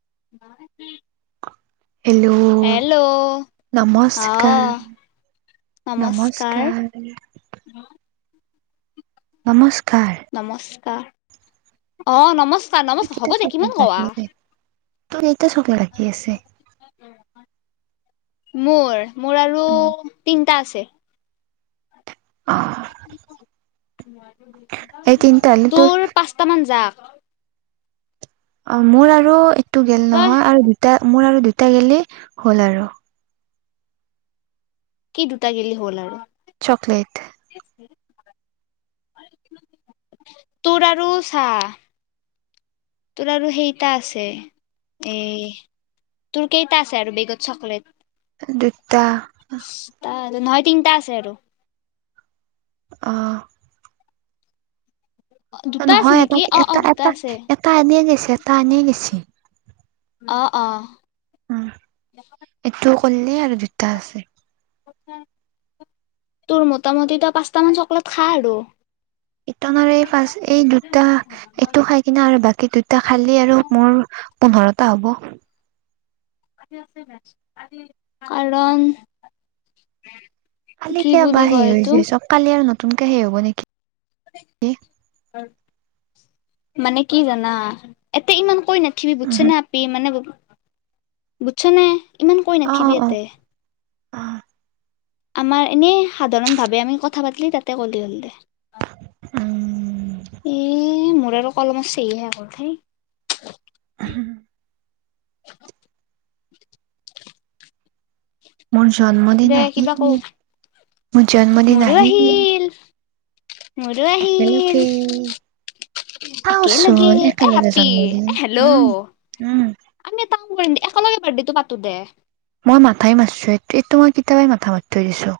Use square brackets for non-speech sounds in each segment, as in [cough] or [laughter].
ব [inaudible] hello, hello অ নমস্কাৰ নমস্কাৰ নমস্কাৰ নমস্কাৰ নমস্কাৰ অ নমস চা নমচ হ'ব দে কিমান কোৱা তোন চকে [unintelligible] লাগি আছে মোৰ মোৰ আৰু তিনটা আছে অ এই তিনিটা [unintelligible] হ'লে তোৰ পাঁচটামান যাক অ', মোৰ আৰু এইটো গেল তই নহয়, আৰু দুটা-মোৰ আৰু দুট তে গে'লি, হ'ল আৰু। কি দুটা গে'লি হ'ল আৰু? চকলেট তোৰ আৰু চা তোৰ আৰু হেৰিটা আছে, এই, তোৰ কেইটা আছে আৰু বেগত চকলেট? দুটা নহয়, তিনিটা আছে আৰু। অ'। দুটা আছে নহয়, নেকি অ অ দুটা আছে অ এটা-এটা-এটা-এটা এনেই গেইছি এটা এনেই গেইছি। অ' অ'। উম, এইটো কৰিলে আৰু দুটা আছে। তোৰ মোটামুটি তই পাঁচটামান চকলেট খা আৰু। ইটনৰে আৰু এই ফাছ এই দুটা, এইটো খাই কিনে আৰু বাকী দুটা খাইলী আৰু মোৰ পোন্ধৰ টা হ'ব। কাৰণ কালি কি কিয় বুলি বা সে কয় হৈ এইটো যায় চব কালি আৰু ন নতুকে হব নেকি? [unintelligible] মানে কি জানা, এতে ইমান ঐ [unintelligible] বুজচা উহু না আপি মানে বুজছানে? ইমান কৈ অ অ নাথকিবি অ এতে। অ', আমাৰ এনেই, সাধাৰণ ভাৱে আমি কথা পাতলে তাতে ক'লে হ'ল দে। এ [unintelligible] [unintelligible] [unintelligible] [unintelligible] মোৰ জন্মদিন দে কিবা আহিল, কও মোৰ জন্মদিন আহিল, মোৰো আহিল একেলগে, একেলগে চাওঁচোন এ একেলগে আপি এ জন্মদিন, হেল্ল' উম, উম। [unintelligible] একেলগে বাৰ্থডেটো পাতো দে। মই মাথাই মাৰছো, এইটো মই কেতিয়াবাই মাথা মাৰি থৈ দিছোঁ।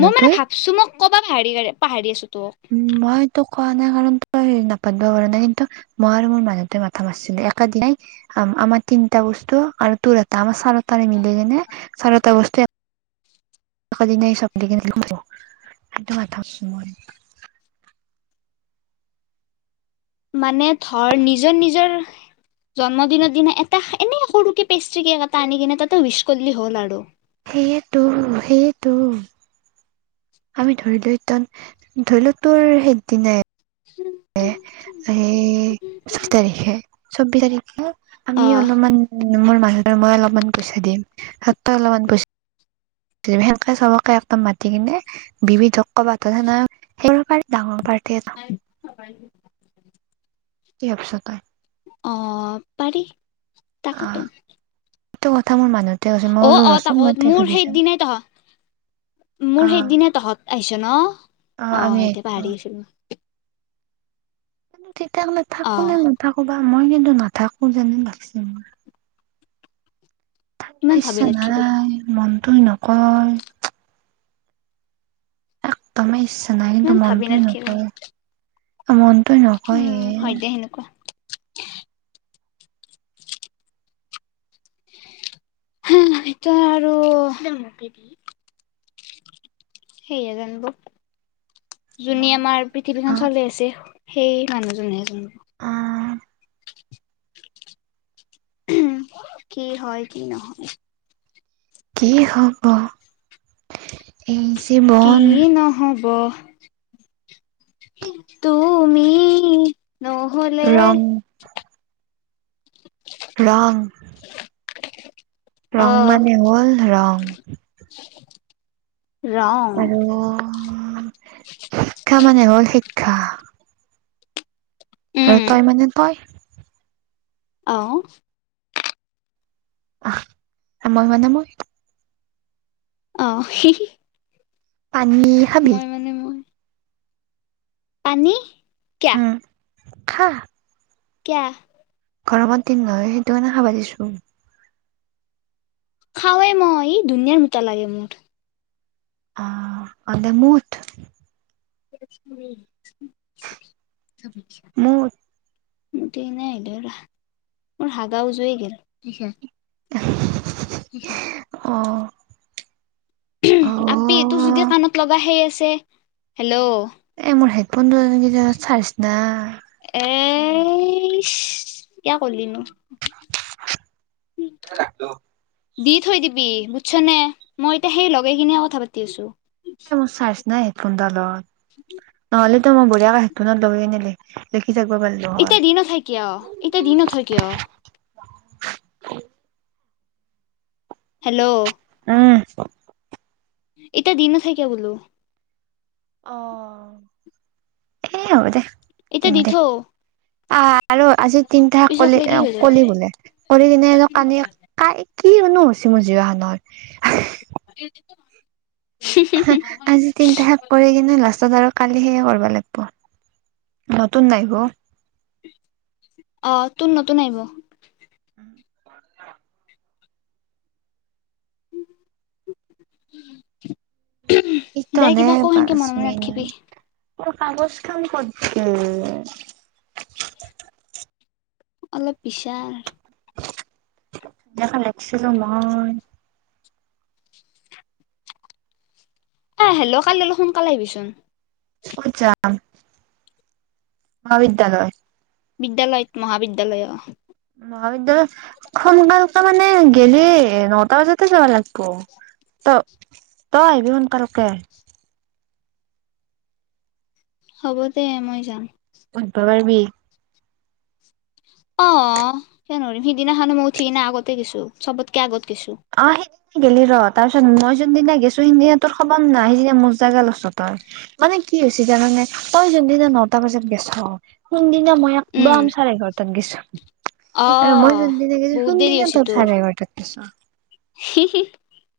মই মানে ভাবছো, মই ক'বা পাহাৰি পাহাৰি আছো তোক। উম, মই তোক কোৱা নাই কাৰণ, তই নাপাতব' পাৰা না, কিন্তু মই আৰু মোৰ মানুহটোৱে মাথা মাৰছিলো, একে দিনাই, আম আমাৰ তিনিটা বস্তু আৰু তোৰ এটা আমাৰ চাৰি টাৰে মিলি কেনে চাৰিটা বস্তু এক কেদিনাই চপ [unintelligible] সেইটো মাথা মাৰছোঁ মই। মানে ধৰ, নিজৰ নিজৰ জন্মদিনৰ দিনা, এটা এনে সৰুকে পেষ্ট্ৰি কেক এটা আনি কেনে, তাতে উইচ কৰিলে হ'ল আৰু। সেয়েটো, সেয়ে টো আমি ধৰি লই তই, ধৰি ল তোৰ সেই দিনাই এ, এই, অ', শাত তাৰিখে। ছৌবিছ তাৰিখে। আমি অলপমান, মোৰ মানুহটো আৰু মই অলপমান পইচা দিম, সাতটা লগত [unintelligible] সেনকে চবকে একদম মাতি কিনে, বিবিধক [unintelligible] ডাঙৰ পাৰ [unintelligible] কি ভাৱছ তই? অ', পাৰি। অ তাকেতো। এইটো কথা মোৰ মা অ', অ', তাকো মোৰ সেই দিনে তহঁত, অ মোৰ সেই দিনে তহঁত আহিছ ন? আমি অ', এতিয়া আহিছো পাহাৰি আছিলো। [inaudible] তেতিয়াহ'লে থাকো অ', নে নাথাকো বা। মই কিন্তু নাথাকো যেনেই লাগছে মোৰ। তাত, ইমান ভাবি পাইছা না, নাথকিবি মন তই নকয় একদমেই ইচ নাই কিন্তু ইমান ভাবি মনটোৱে নাথকিবি নকয়। আমন তই উম, নকয়ে হয় দে সেনেকুৱা। হা সটো আৰু সিহে যানিব। যোনী মন আমাৰ অ পৃথিৱীখন চলাই আছে। সেই মানুহজনে হে যানিব। অ উম, কি হ'ল কি নহ'ল। কি হব? এই কি জীৱন নহ'ব তুমি নহ'লে ৰং [unintelligible] ৰং অ', মানে হ'ল ৰং। ৰং। আৰু শিক্ষা মানে হ'ল শিক্ষা। উম, আৰু তই মানে তই। অহ। আহ মই মানে মই। অহ। পানী খাবি? পানী কিয়া উম খা কিয়া? গৰমত দিন নহয় সেইটো কাৰণে খাবা দিছোঁ। খাৱে মই ই দুনীয়াৰ মুতা লাগে মোৰ। আহ অ' দে মুত। ব [inaudible] া [inaudible] মুঠ মুক্তি কানে আহলো ৰহ মোৰ হাগা উজই গেল। কিছা [inaudible] অ' অ'। আপি তোৰ যদি কাণত লগা হেই আছে হেল্ল'? এ মোৰ হেডফোনটো এই খিনি জাগাত চাৰ্জ নাই। এছ কিয়া কৰলি নো? টো। [unintelligible] দি থৈ দিবি বুজছ নে? মই এতিয়া সেই লগাই কিনে কথা পাতি আছোঁ। ফোন ডালত। উ [inaudible] নহ'লে টো মই বঢ়িয়াকে হেড ফোনত লগাই কিনে লিখ লিখা এতিয়া দি নথই কিয়, এতিয়া দি নথই কিয়? হেল্ল'? উম এতিয়া দি নথয় কিয় বোলো? অ, এ হব দে। এতিয়া দি থো। আ আৰু আজি তিনিটা শেষ কলি, হৈ যাব কলি বোলে, কৰি কিনে কালি কাই কিনো হৈছে মোৰ জিভাখনত? [unintelligible] আজি তিনটা শেষ কৰি কিনে লাষ্টত আৰু কালি সেই কৰিব লাগিব, নতুন নাহিব? অ, তোৰ নতুন আহিব। উম। [inaudible] দে ইতনে কিবা ক, সেনকে পাঁচ মনে মনে মিনিট নাথাকিবি। কাগজখন ক'ত গেল? অলপ বিচাৰ। এখন লিখিছিলো মই। এ হেল্ল' কালি অলপ সোনকালে আহিবিচোন। ক'ত জাম মহাবিদ্যালয়। বিদ্যালয়ত, মহাবিদ্যালয়, অ। মহাবিদ্যালয়ত সোনকালকে মানে গেলি, নটা বজাতে যাব লাগব। তই, তই আহিবি সোনকালকে। হ'ব দে মই যাম। উঠব পাৰবি। অ' কিয় নৰিম, সিদিনাখনে মই উঠি কিনে আগতে গেছো, চবতকে আগত। গেছো অঁ সেই গেলি ৰ, তাৰ পিছত মই যোনদিনা গেছো, সেইদিনা তোৰ খবৰ নাই, সিদিনা মোৰ জাগা লৈছ তই, মানে কি হৈছে জানানে, তই যোনদিনা নটা বজাত গেছ সেইদিনা, মই উম একদম চাৰে এঘৰটাত গৈছো। অ [inaudible] আৰু মই যোনদিনা গেছো, বহুত দেৰি সুন্দিনা হৈছে তই, তোৰ চাৰে এঘাৰটাত গেছ। [unintelligible]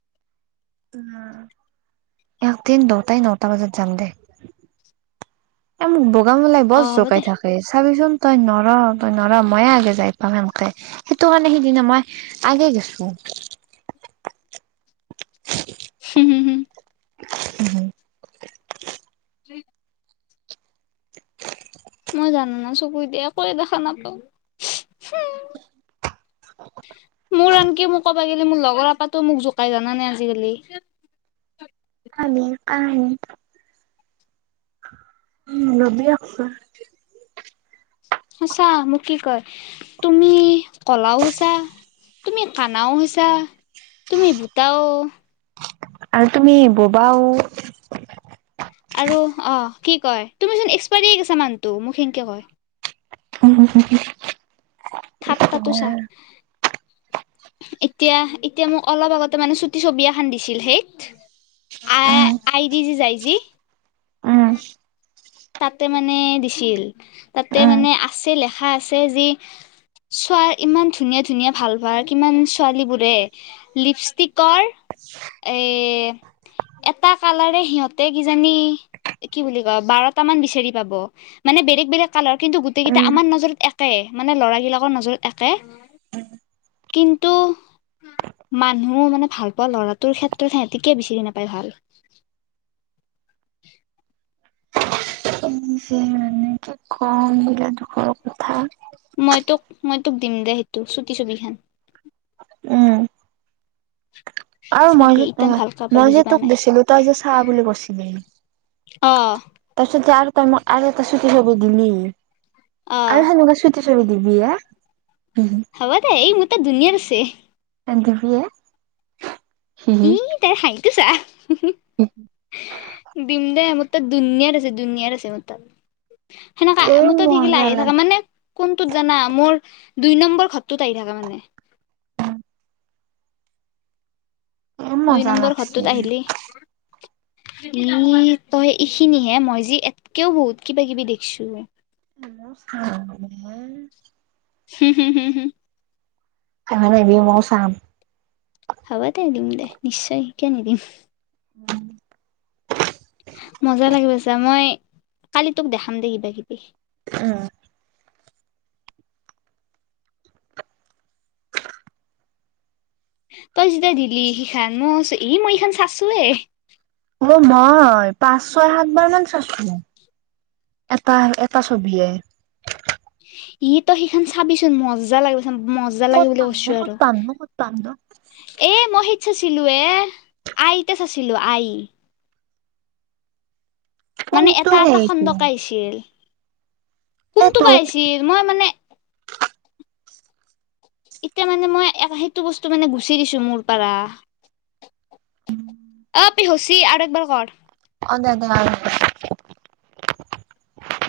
উম্, একদিন দটাই নটা বজাত যাম দে, এ, মোক [unintelligible] বৰ অ হ'ব জোকাই দে থাকে চাবিচোন। তই নৰ, তই নৰ, ময়ে আগে যাই পাম সেনকে, সেইটো কাৰণে সিদিনা মই আগে গেছো। [unintelligible] [inaudible] [inaudible] মই জানো ন, চকুদি একোৱে দেখা নাপাও। মোৰ আনকি, মোৰ ক লাগিলে মোৰ লগৰৰ আপাটো মোক জোকাই জানা নাই আজিকালি। [unintelligible] উম লবি একশ। সঁচা মোক কি কয়, তুমি কলাও হৈছা তুমি কানাও হৈছা তুমি ভূটাও। আৰু তুমি বোবাও। আৰু অ কি কয় তুমিচোন এক্সপাইৰি হৈ গৈছা মানুহটো মোক সেনকে কয়। [unintelligible] ঠাট্টাতো চা। এতিয়া- এতিয়া মোক অলপ আগতে মানে চুটি ছবি এখন দিছিল সেইত আ আই দি যি যাই জি। উম। তাতে মানে দিছিল, তাতে উম মানে আছে লেখা আছে যি চ ইমান ধুনীয়া- ধুনীয়া ভাল ভাল কিমান ছোৱালীবোৰে লিপষ্টিকৰ এ এটা কালাৰে সিহঁতে কিজানি কি বুলি কয় বাৰ টা মান বিচাৰি পাব, মানে বেলেগ-বেলেগ কালাৰ কিন্তু গোটেকেইটা উম আমাৰ নজৰত এটাই মানে ল'ৰাবিলাকৰ নজৰত একে, কিন্তু মানুহ মানে ভাল পোৱা ল'ৰাটোৰ ক্ষেত্ৰত সিহঁতিকে বিচাৰি নাপায় ভাল। কিযে মানে কি কম এইবিলাক দুখৰ কথা। মই তোক মই তোক দিম দে সেইটো ছুটি ছবি খন। উম। আৰু মই চাবি যে ইটান অ ভালকে পাই মই বুজি যে পোৱা তোক নাই দিছিলো তই যে চাৱা বুলি কৈছিলি অ'। তাৰপিছত যে আৰু তই মোক আৰু এটা চুটি ছবি দিলি অ আৰু সেনেকুৱা চুটি ছবি দিবি হা। হবদে এই মোৰ তাত দুনিয়াৰ আছে। [unintelligible] ই তাৰ হাঁহি। কিছা। দিম দে মোৰ তাত দুুনিয়াত আছে দুুনিয়াতৰ আছে মোৰ তাত। সেনেকা মোৰ তাত শিকিলে আহি থাকে মানে। কোনটোত জানা মোৰ দুই নম্বৰ ঘতটোত আহি থাকে মানে। দুই নম্বৰ ঘততোত আহিলি। উ তই এইখিনিহে মই যে এটকেও বহুত কিবা কিবি দেখিছো। [unintelligible] হুম হুম হুম হুম। চাম হব দে, দিম দে, নিশ্চয় কিয় নিদিম। [unintelligible] মজা লাগিব ছা মই কালি তোক দেখাম দে কিবা কিবি। ও, তই যেতিয়া দিলি সিখান মই কছো ই, মই ইখান চাইছোএই। অ, মই পাছ ছয় সাতবাৰ মান চাচ্চো এটা -এটা ছবিয়ে। ই, তই সিখন চাবিচোন মজা লাগে। মজা লাগে ক'ত বুলি পাম নো কৈছো ক'ত আৰু পাম নো ক'ত পাম নো এ, মই হে। [unintelligible] ওৱে, আইতে চাছিলো আই। মানে কোনটো এটা-এটা সেইটো খণ্ডকে আইছিল। কোনটো সেইটো বা আইছিল মই মানে এতিয়া মানে মই সেইটো বস্তু মানে [unintelligible] মোৰ পাৰা। [inaudible] কপি হচি, আৰু একবাৰ কৰ। অ' [unintelligible]